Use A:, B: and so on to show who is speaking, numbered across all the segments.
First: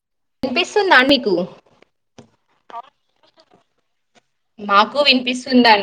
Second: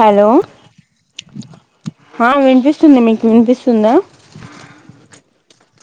A: Hello
B: వినిపిస్తుందా అండి మీకు
A: హా వినిపిస్తుంది మీకు వినిపిస్తు స్తుందా
B: మాకు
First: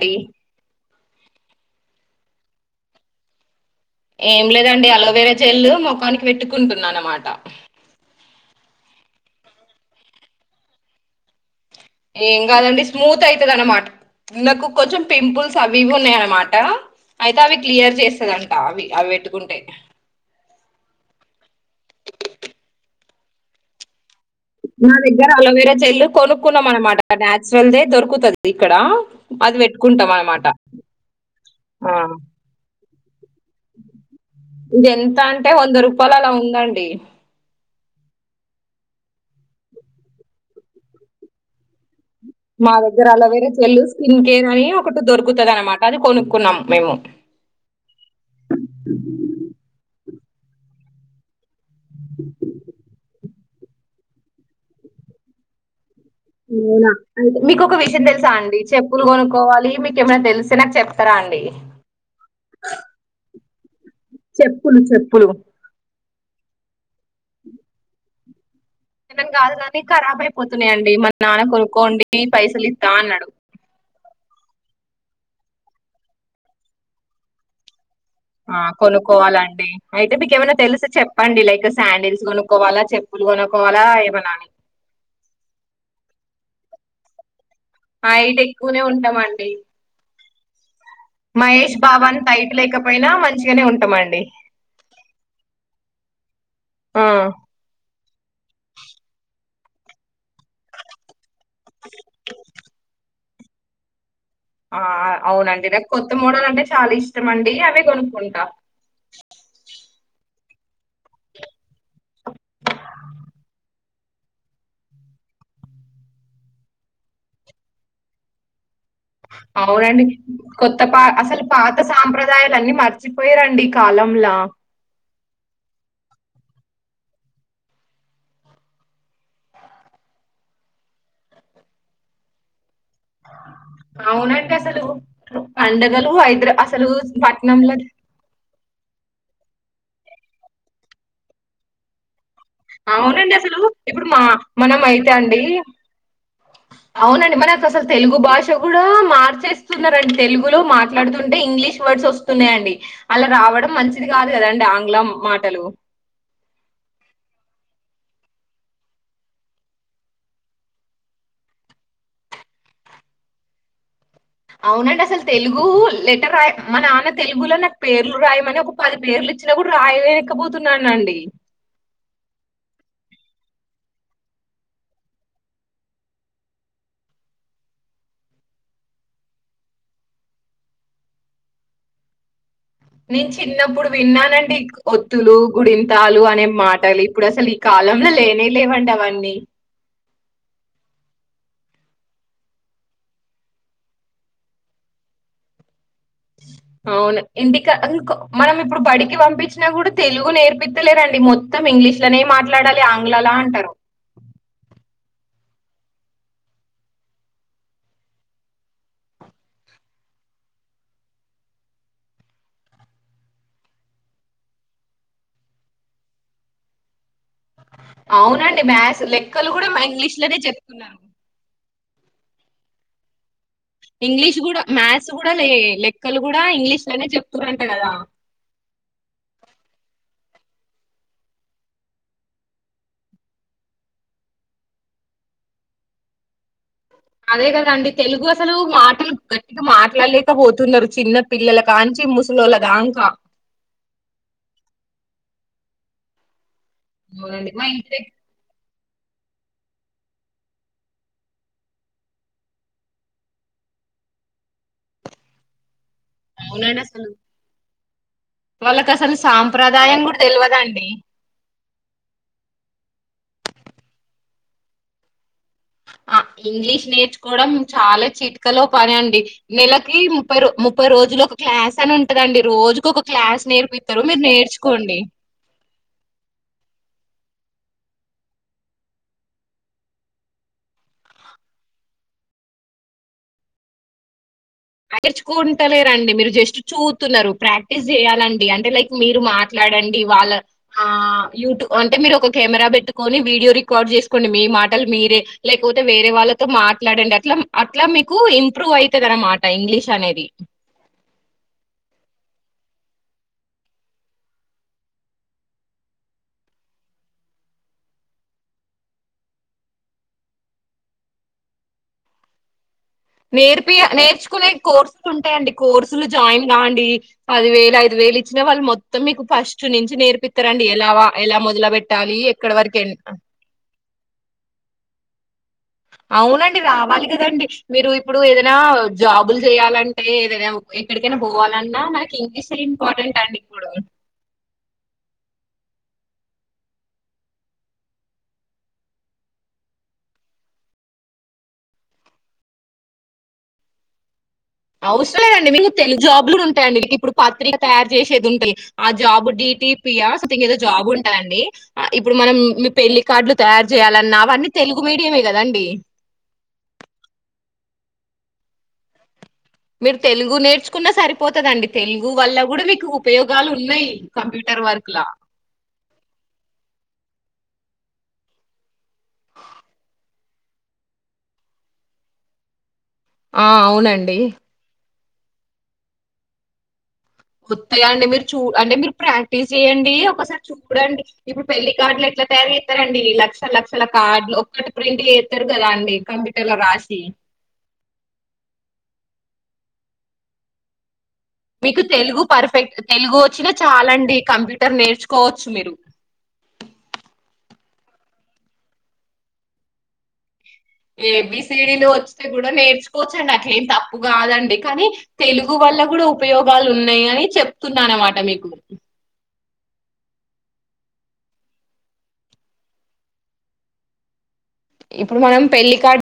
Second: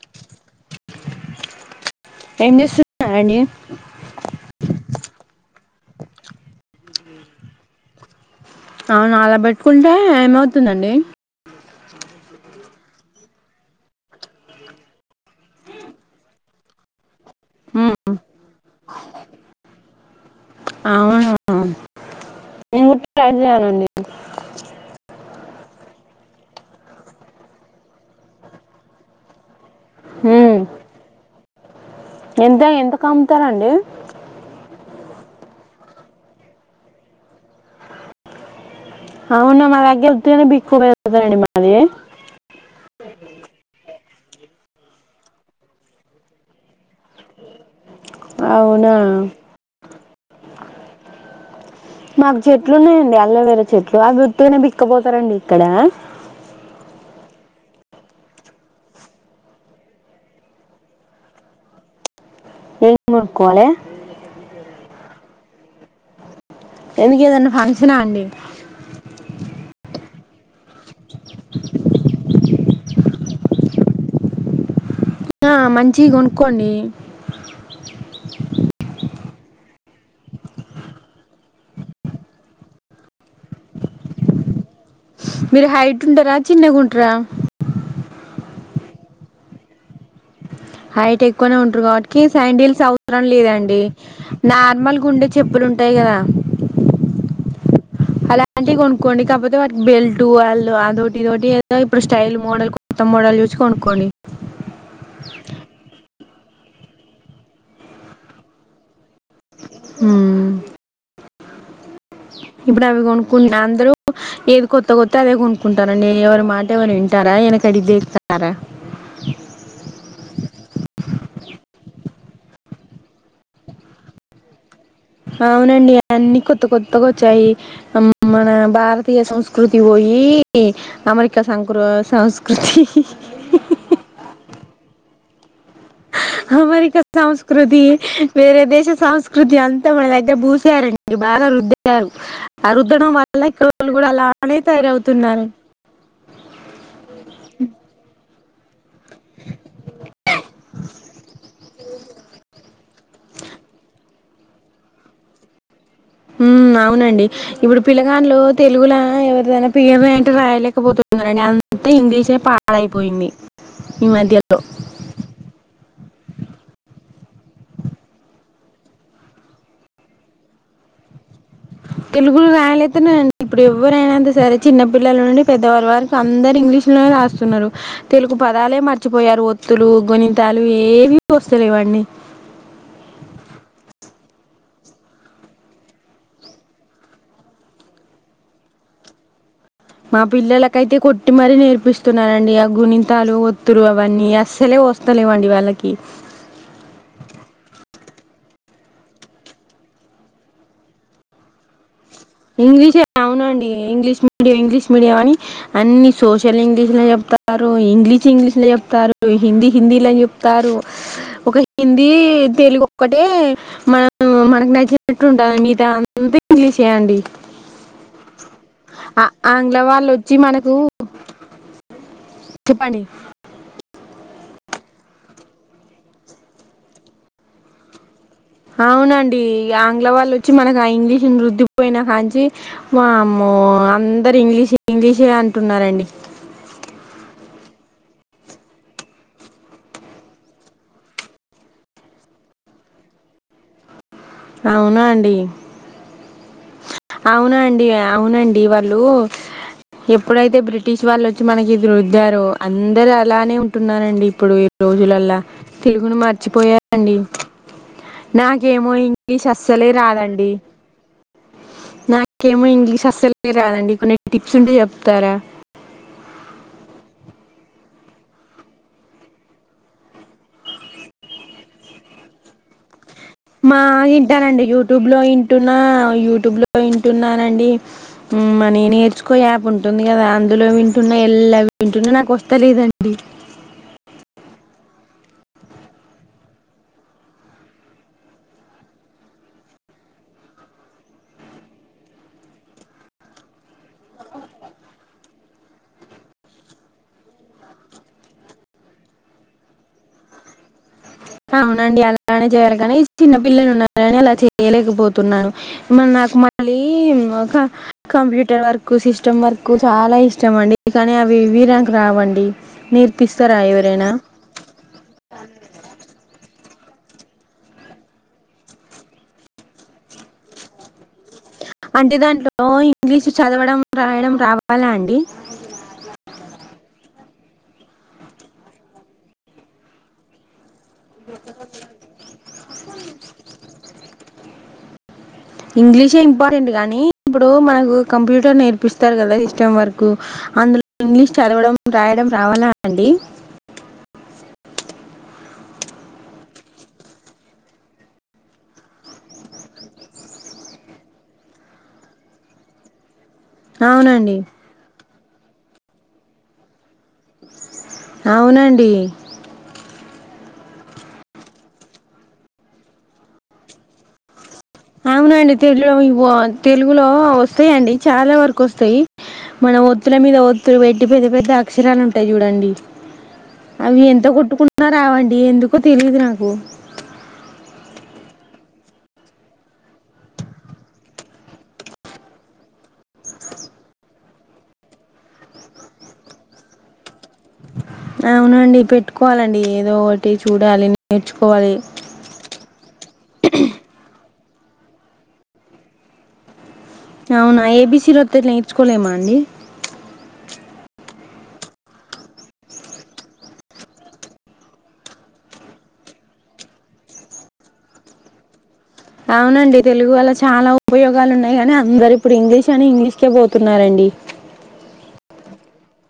B: [unintelligible]
A: ఎం చేస్తున్నారు అండి
B: ఏం లేదండి అలోవేరా జల్లు ముఖానికి పెట్టుకుంటున్నాన అన్నమాట
A: అవున అలా పెట్టుకుంటే ఏమవుతుందండి
B: ఏం కాదండి స్మూత్ అవుతది అనమాట, నాకు కొంచెం పింపుల్స్ అవివి ఉన్నాయ అన్నమాట అయితే అవి క్లియర్ చేస్తుదంట అవి అవి పెట్టుకుంటే
A: అవునా ట్రై చేయాలండి
B: నా దగ్గర అలోవేరా జైల్లు కొనుక్కున్నాం అనమాట, నాచురల్ దే దొరుకుతది ఇక్కడ అది పెట్టు ఒక్కుంటాం అనమాట
A: ఉమ్,
B: ఆ
A: ఎంత ఎంతకు కమ్ ఇస్తారండి
B: ఇది ఎంత అంటే వంద రూపాయలు అలా ఉందండి
A: అవునా మ దగ్గర [unintelligible]
B: మా దగ్గర తుద అన్నమాట అది కొనుక్కున్నాం మేము
A: అవునా మాకు చెట్లు ఉన్నాయండి అల్ల చెట్లు అవి ఉట్టిగానే బిక్కపోతారండి ఇక్కడ
B: అవునా అయితే మీకు ఒక విషయం తెలుసా అండి చెప్పులు కొనుక్కోవాలి మీకేమనా తెలిస్తే నాకు చెప్తారా అండి
A: ఎం కొనుక్కోవాలె
B: చెప్పులు చెప్పులు
A: ఎఎందుకు ఏదైనా ఫంక్షనా అండి
B: చెప్పనని కాదు గానీ ఖరాబ్ అయిపోతున్నాయిండి మా నాన్న కొనుక్కోండి పైసలు ఇత్తా అన్నాడు
A: ఆ మంచియి కొనుక్కోండి
B: నుక్కోవాలండి అయితే మీకు ఏమైనా తెలుస చెప్పండి లైక్ శాండిల్స్ కొనుక్కోవాలా చెప్పులు కొనుక్కోవాలా ఏమైనా
A: మీరు హైట్ ఉంటారా చిన్నగుంటార
B: హైయిట్ ఎక్కువనే ఉంటాం అండి
A: హైట్ ఎక్కువనే ఉంటారు కాబట్టికి
B: అంత హైట్
A: సైండిల్స్
B: లేకపోయినా
A: అవసరం
B: మంచిగానే
A: లేదండి
B: ఉంటామండి.
A: నార్మల్ గుండె చెప్పులు ఉంటాయి కదా
B: ఆ
A: అలాంటివి కొనుక్కోండి కాకపోతే వాటికి బెల్ట్ వాళ్ళు అదోటి ఇదోటి ఏదో ఇప్పుడు స్టైల్ మోడల్ కొత్త మోడల్ చూసి కొనుక్కోండి
B: ఆ అవునండి నాకు కొత్త మోడాలంటే చాలా ఇష్టమ అండి అవే కొనుక్కుంటా
A: ఉం ఇప్పుడు అవి కొనుక్కుంట అందరు ఏది కొత్త కొత్త అదే కొనుక్కుంటారాండి ఎవరి మాట ఎవరు వింటారా వెనకటి దేకుతారా
B: అవునండి కొత్త పా అసలు పాత సాంప్రదాయం దాయలన్ని మర్చిపోయారండి ఈ కాలంలా
A: అవునండి అన్నిీ కొత్త కొత్తగా వచ్చాయి మన భారతీయ సంస్కృతి పోయి అమెరికా సంకృ సంస్కృతి
B: అవునండి అసలు పండ గ్
A: అమెరికా సంస్కృతి వేరే దేశ సంస్కృతి అంత మన దగ్గర పూసారండి బాగా రుద్దారు ఆ రుద్దడం
B: అవునండి
A: వల్ల
B: అసలు
A: ఇక్కడోళ్ళు
B: ఇప్పుడు
A: కూడా
B: మా
A: అలానే
B: మనం అయితే అండి
A: తయారవుతున్నారు
B: అవునండి మనకు అసలు తెలుగు భాష కూడా మార్చేస్తున్నారండి తెలుగులో మాట్లాడుతుంటే ఇంగ్లీష్ వర్డ్స్ వస్తున్నాయంండి అలా రావడం మంచిది కాదు కదండి ఆంగ్లం మాటలు
A: ఉం అవునండి ఇప్పుడు పిలగాన్లో తెలుగుల ఎవరిదైనా పేరు రాయి అంటే రాయలేకపోతున్నారండి అంత ఇంగ్లీషే పాడైపోయింది ఈ మధ్యలో
B: అవునండి అసలు తెలుగు లెటర్ రా మా నాన్న తెలుగులో నాకు పేర్లు రాయమని ఒక పది పేర్లు ఇచ్చిన కూడా రాయలేనకపోతున్నానండి
A: తెలుగు రాయలేదున్నాండి ఇప్పుడు ఎవరైనాంత సరే చిన్న పపిల్లల నుండి పెద్దవళ్ళ వారికి అందరు ఇంగ్లీష్ లోనే రాస్తున్నారు తెలుగు పదాలే మర్చిపోయారు ఒత్తులు గుణింతాలు ఏవి వస్తలేవండి
B: నేను చిన్నప్పుడు విన్నానండి ఒత్తులు గుడింతాలు అనే మాటలు ఇప్పుడు అసలు ఈ కాలంలో లేనే లేవండి అవన్నీ
A: మా పిల్లలకైతే కొట్టిమరీ నేర్పిస్తున్నానండి ఆ గుణింతాలు ఒత్తులు అవన్నీ అస్సలే వస్తలేవండి వాళ్ళకి
B: అవును ఇంటికాం మనం ఇప్పుడు బడికి పంపించినా కూడా తెలుగు నేర్పిత్తలేరండి మొత్తం ఇంగ్లీష్ లోనే మాట్లాడాలి
A: ఇంగ్లీషే
B: ఆంగ్లలా
A: అవునండి
B: అంటారు
A: ఇంగ్లీష్ మీడియం ఇంగ్లీష్ మీడియా అని అన్ని సోషల్ ఇంగ్లీష్ లో చెప్తారు ఇంగ్లీష్ ఇంగ్లీష్ లో చెప్తారు హిందీ హిందీలా చెప్తారు ఒక హిందీ తెలుగు ఒక్కటే మన మనకు నచ్చినట్టు ఉంటుంది మిగతా అంతా ఇంగ్లీషే అండి
B: అవునండి మ్యాథ్స్ లెక్కలు కూడా
A: ఆంగ్ల
B: మా ఇంగ్లీష్ లోనే చెప్పుకున్నారు
A: చెిప్పండి
B: ఇంగ్లీష్ కూడా మ్యాథ్స్ కూడా లే లెక్కలు కూడా ఇంగ్లీష్ లెనే చెప్తురంట కదా.
A: అవునండి, ఆంగ్ల వాళ్ళు వచ్చి మనకు ఆ ఇంగ్లీష్ ని రుద్దిపోయినా కాంచి, వామ్మో అందరు ఇంగ్లీష్ ఇంగ్లీషే అంటున్నారండి.
B: అదే కదండి తెలుగు అసలు, మాటలు గట్టిగా మాట్లాడలేక పోతున్నారు, చిన్న పిల్లల కాంచి ముసలోళ్ళ దాంక.
A: అవునా అండి.
B: మా
A: అవునండి
B: ఇంటి దగ్గర
A: అవునండి వా. ఇళ్ళు ఎప్పుడైతే బ్రిటిష్ వాళ్ళు వచ్చి మనకి ఇది రుద్దారో, అందరు అలానే ఉంటున్నారండి, ఇప్పుడు ఇ రోజులల్లా. తెలుగును మర్చిపోయాారండి.
B: వాళ్ళక అసలు
A: అస్సలే
B: సాంప్రదాయం కూడా,
A: రాదండి
B: తెలువదండి.
A: నాకేమో ఇంగ్లీష్ అస్సలే కె రాదండి కొన్ని టిప్స్ ఉంటే చెప్తారా.
B: ఆ ఇంగ్లీష్ నేర్చుకోవడం చాలా చిట్కలో పని అండి, నెలకి ముప్పై రో ముప్పై రోజులు ఒక క్లాస్ అని ఉంటదండి రోజుక ఒక. క్లాస్
A: మా
B: నేర్పిస్తారు మీరు
A: ఇనటానండి
B: నేర్చుకోండి
A: యూట్యూబ్ లోఇంటున్న యూట్యూబ్ లో ఇన్. వింటున్నానండి అ మని నేర్చుకో యాప్ ఉంటుంది కదా అందులో వింటున్న ఎల్లా వింటున్నా నాకు వస్తాలేదండి.
B: అట్టిచుకుంటలేరండి మీరు జస్ట్ చూత్తూన్నారు ప్రాక్టీస్ జెయ్యాలండి అంటే లైక్ మీరు మాట్లాడండి వాళ్ళ ఆ యూట్యూబ్ అంటే మీరు ఒక కెమెరా పెట్టుకొని వీడియో రికార్డ్ చేసుకోండి మీ మాటలు మీరే లేకపోతే వేరే వాళ్ళతో మాట్లాడండి అట్లా అట్లా మీకు ఇంప్రూవ్ ఐతదాన్న మాట. అ ఇంగ్లీష్ అనేది.
A: అవునండి అలానే చేయాలి గనీ చిన్న పిల్లలు ఉన్నరాని అలా చేయలేకపోతున్నాను మన నాకు మళ్ళీ మ కంప్యూటర్ వర్క్ సిస్టమ్ వర్క్ చాలా ఇష్టం అండి కానీ అవి ఏవి నాకు రావండి. నేర్పిస్తారా
B: నేర్పియ
A: ఎవరైనా
B: నేర్చుకునే కోర్సులు ఉంటాయండి కోర్సులు జాయిన్. అవునా అండి పదివేలు ఐదు వేలు ఇచ్చినా వాళ్ళు మొత్తం మీకు ఫస్ట్ నుంచి నేర్పిత్తరండి ఎలావా ఎలా మొత్తం.
A: అంటే దాంట్లో నో ఇంగ్లీష్ చదవడం రాయడం రావాలా అండి.
B: అవునండి రావాలి కదండి మీరు ఇప్పుడు ఏదైనా జాబులు జెయ్యాలంటే ఏదైనా. ఎక్కడికైనా పోవాలన్నా మనకి ఇంగ్లీష్ ఇంపార్టెంట్ అండి ఇప్పుడు.
A: ఇంగ్లీషే ఇంపార్టెంట్ గనీ, ఇప్పుడు మనకు కంప్యూటర్ నేర్పిస్తారు కదా సిస్టమ్ వరకు, అందులో ఇంగ్లీష్ చదవడం రాయడం రావాలా అండి.
B: అవసర లేదండి మీకు తెలుగు జాబ్ లు కూడా ఉంటాయంండి మీ ఇప్పుడు పత్రిక తయారు చేసేది ఉంటుంది ఆ జాబు డిటిపియా సోం ఏదో జాబు ఉంటాయండి ఇప్పుడు మనం మీ పెళ్లి. కార్డులు తయారు చేయాలన్నా
A: అవునండి
B: అవన్నీ తెలుగు మీడియమే. కదా అండి.
A: అవునండి.
B: తెలుగు నేర్చుకున్నా సరిపోతదండి తెలుగు వల్ల కూడా మీకు ఉపయోగాలు ఉన్నాయ్.
A: అవునండి తెలులివా తెలుగులో. ఓ వొస్తాయండి చాలా వరకు వొస్తాయి మన ఒత్తుల మీద ఒత్తులు పెట్టి పెద్ద పెద్ద అక్షరాలు ఉంటాయి జుడండి.
B: ఆ
A: అవి
B: అవునండి
A: ఎంత కొట్టుకున్న. ఐనరావండి ఎందుకో తెలియదు నాకు.
B: వొత్తాయి అండి మీరు చూ అంటే మీరు ప్రాక్టీస్ జెయండి ఒకసారి చూడండి ఇప్పుడు పెళ్లి కార్డులు ఎట్లా తయారు చేస్తారండి లక్షల లక్షల కార్డులు ఒక్కటి ప్రింట్ యెట్టారు కదా అండి కంప్యూటర్ లో రాసి.
A: అవునండి పెట్టుకోవాలండి ఏదో ఒకటి చూడాలి. నేర్చుకోవాలి
B: మీకు తెలుగు పర్ఫెక్ట్ తెలుగు వచ్చినా చాలా అండి కంప్యూ. ఇద్దరు నేర్చుకోవచ్చు మీరు.
A: అవునా ఏబిసీ డి వొత్తే నేర్చుకోలేమా అండి.
B: ఏబిసిడీ లు వొస్తే కూడా నేర్చుకోవచ్చండి అట్లే ఏం తప్పు కాదండి కానీ తెలుగు వల్ల కూడా ఉపయోగాలు ఉన్నాయి అని చెప్తున్నాన అన్నమాట మీకు.
A: అవునండి తెలుగు వల్ల చాలా ఉపయోగాలు ఉన్నాయి కానీ అందరు ఇప్పుడు ఇంగ్లీష్ అని ఇంగ్లీష్ కె పోతున్నారండి.
B: ఇప్పుడు మనం పెళ్ళికార్డు.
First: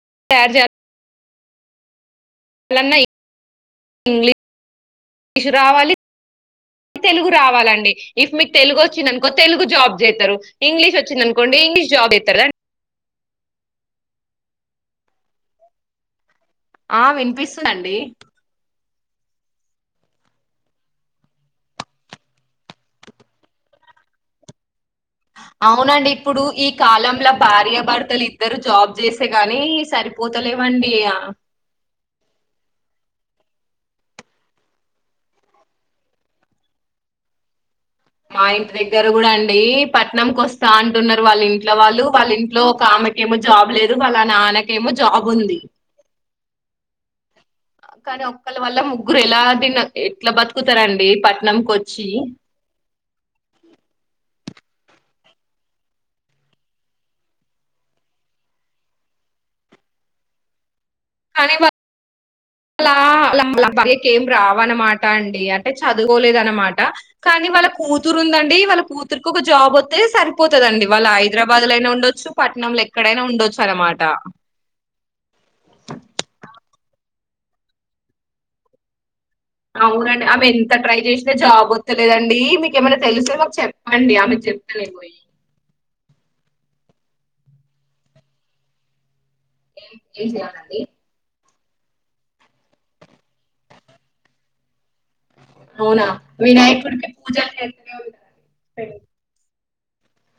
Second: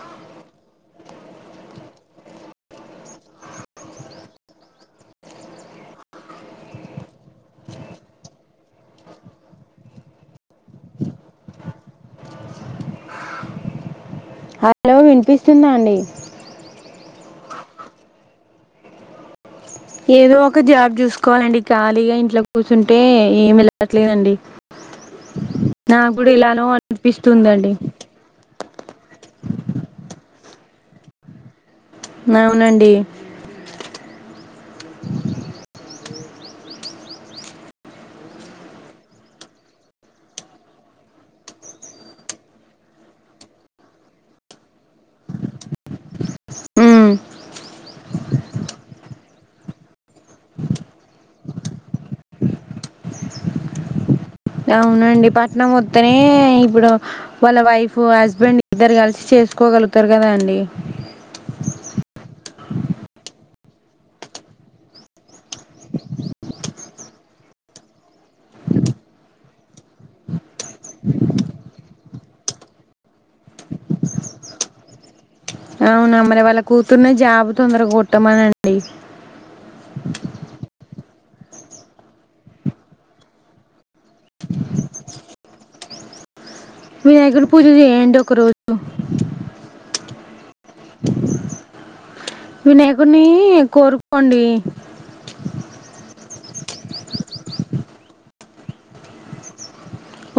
B: [unintelligible] అలన్నా ఇం ఇంగ్లీ ష్ రావాలి. తెలుగు రావాలండి. ఇఫ్ మీకు తెలుగు వచ్చింది. అనుకో తెలుగు జాబ్ చేస్తారు. ఇంగ్లీష్ వచ్చింది ఆనుకోండి ఇంగ్లీష్ జాబ్ చేత్తరు రండీ.
A: హ్ వినిపిస్తుందా అండి
B: ఆ వినిపిస్తుందండి
A: ఏదో ఒక జాబ్ చూసుకోవాలండి. ఖాళీగా ఇంట్ల కూర్చుంటే ఏమి వెళ్ళట్లేదండి.
B: అవునండి.
A: నాకు కూడా
B: ఇప్పుడు
A: ఇలానో
B: ఈ కాలంల
A: అనిపిస్తుందండి
B: భార్యభర్తలు ఇద్దరు జాబ్ చేస్తే గాని సరిపోతలేవ్ వండి యా
A: అవునండి
B: మా ఇంటి దగ్గర కూడా అండి పట్నంకోస్తా అంటున్నారు. వాళ్ళ ఇంట్లో వాళ్ళు వాళ్ళ ఇంట్లో ఒక ఆమెకేమో జాబ్ లేదు వాళ్ళ నాన్నకేమో జాబ్ ఉంది.
A: ఉమ్,
B: కానీ ఒక్కలీ వల్ల ముగ్గురు ఎలాంటి ఎట్లా బతుకుతారండి పట్నంకి వచ్చి.
A: అవునండి పట్టనం ఓత్తనే ఇప్పుడు వాళ్ళ వైఫ్ హస్బెండ్ ఇద్దరు కలిసి చేసుకోగలుగుతారు. కదా అండి
B: అల్ల అల్లమ్మ ఆల్ల భార్యకి ఏం రావ్ అన్నమాట అండి అంటే చదువుకోలేదు అన్నమాట కానీ వాళ్ళ కూతురు ఉందండి. వాళ్ళ కూతురుకి ఒక జాబ్ వొత్తే సరిపోతదండి. వాళ్ళు హైదరాబాద్ లోయినా ఉండొచ్చు పట్నం ల ఎక్కడైనా ఉండొచ్చు అన్నమాట
A: అవునా మరి వాళ్ళ కూతురునీ జాబ్ తొందర కొట్టమనండి.
B: అవునండి ఆమె ఎంత ట్రై చేసి జాబ్ వత్తలేదండి మీకు ఏమైనా తెలుస్తే మాకు చెప్ చెప్పండి ఆమెకు చెప్తలే పోయి.
A: వినాయకుకి పూజ చేయండి ఒక రోజు
B: ఏం ఏం చేయాలాండి
A: వినాయకున్నీ కోరుకోండి
B: అవునా! వినాయకుడికి పూజలు చేస్తూనే ఉంటారండి.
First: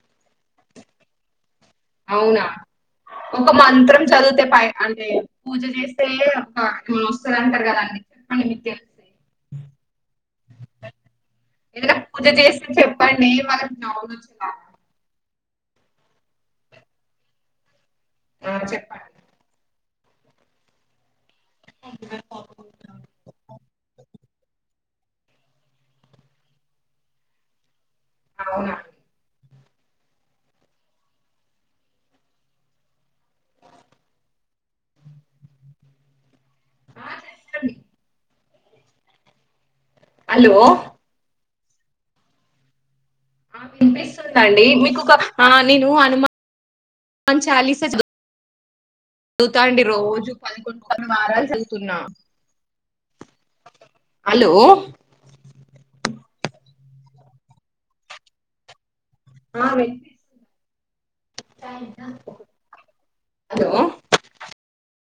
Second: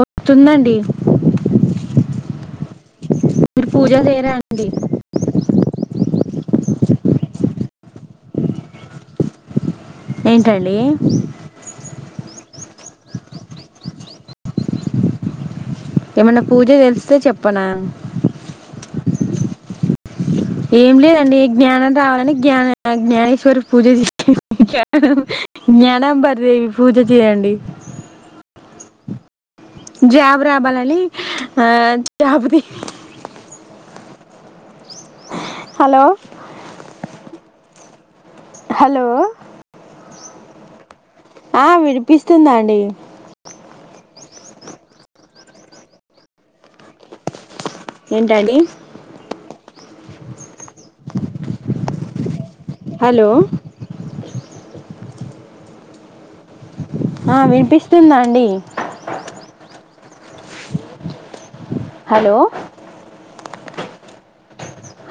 A: వస్తుందండి
B: అవునా. ఒక
A: మీరు పూజ
B: మంత్రం
A: చేయరా
B: చదివితే పై
A: అండి
B: అంటే పూజ చేస్తే అబ్బా వస్తది అంటారు. గాద నిత్యా సే
A: ఏంటండి
B: ఎద పూజ చేసి చెప్పండి వానకి జవున వచ్చి
A: ఏమన్నా పూజ తెలిస్తే చెప్పనా
B: ఆ చెప్పండి
A: ఏం లేదండి జ్ఞానం రావాలనే జ్ఞా జ్ఞానేశ్వరి పూజ చెత్తే జ్ఞాన అంబరిదేవి పూజ చెయండి
B: అవునండి
A: జాబ్ రావలనీ ఆ జాబ్ ది హలో
B: ఆ [unintelligible] డి
A: హలో
B: హలో
A: ఆ వినిపిస్తుందా అండి
B: స్తుదండి మీకు ఒక ఆ నేను హనుమాన్ చాలీస
A: ఏంటాండి
B: తం డి రోజు పదకొండు కొన్నీ వారాలు చదువుతున్నా
A: హలో
B: హలో
A: ఆ వినిపిస్తుందా అండి
B: ఆ వినిపిస్
A: హలో
B: హలో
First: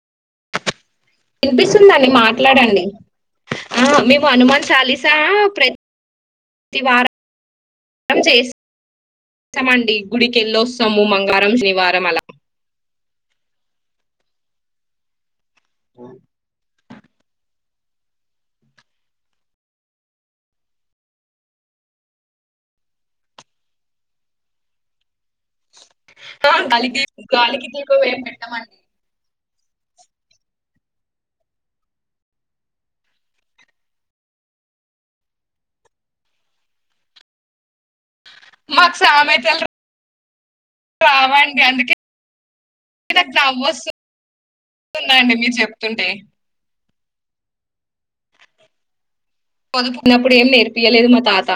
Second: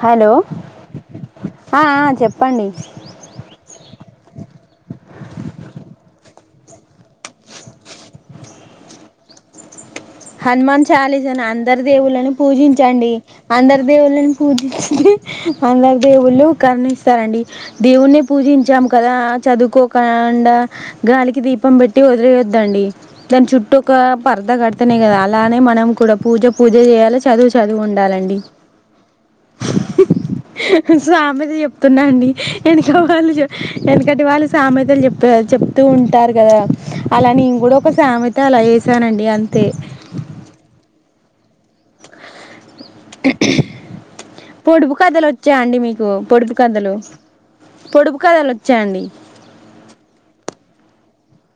A: హలో ఆ,
B: వినిపిస్తుందండి
A: ఆ, చెప్పండి
B: మాట్లాడండి ఆ మేము హనుమాన్ చాలిస్ చార్లెస్ ప్రతి వారం చేస్తస్తామండి.
A: హనుమాన్ చాలీసని అందరి
B: అలా
A: దేవుళ్ళని పూజించండి. అందరి దేవుళ్ళని పూజించి అందర్ దేవుళ్ళు కరణిస్తారండి దేవుణ్ణే పూజించాం కదా చదువుకోకుండా గాలికి దీపం పెట్టి వదిలేయొద్దండి దాని చుట్టూ ఒక పరద కట్ అ కద అలానే మనం కూడా పూజ
B: ఆ,
A: పూజ
B: గాలికి
A: చేయాలే చదువు
B: గాలికి
A: చదువు
B: దీపం ఏం
A: ఉండాలండి.
B: పెట్టమండి
A: సామెత చెప్తున్నాండి వెనక వాళ్ళు వెనకటి వాళ్ళు సామెతలు చెప్ప చెప్తూ ఉంటారు కదా అలా నేను కూడా ఒక సామెత. అంతే అలా
B: మాకు
A: వేసానండి అం
B: కామెంట్ నవ్వొస్తుందండి
A: పొడుపు కథలు
B: మీరు
A: వచ్చా అండి
B: చెప్తుంటే.
A: మీకు పొడుపు కథలు. పొడుపు కథలు వచ్చా అండి
B: పదుపుకున్నప్పుడు ఏం నేర్పియలేదు మా తాత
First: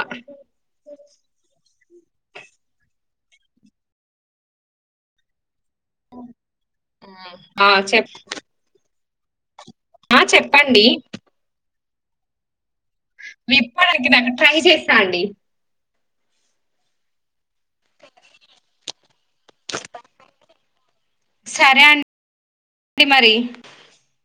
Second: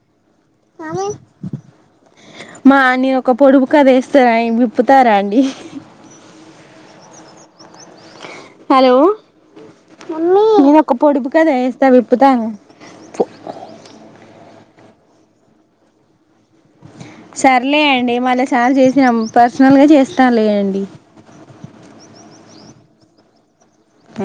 A: కామె మా నేను ఒక పొడుపు కథ వేస్తా అ విప్పుతారా అండి
B: ఊ ఆ చెప్.
A: హలో.
B: ఆ
A: నేను
B: చెప్పండి.
A: ఒక పొడుపు కథ వేస్ విప్పుతాను
B: విప్పడానికి నాకు ట్రై చెస్. యా అండి.
A: సరేలే అండి మళ్ళీ సారీ చేసినా పర్సనల్ గా చేస్తాలే అండి
B: సరే అండి మరీ‌.
A: ఆ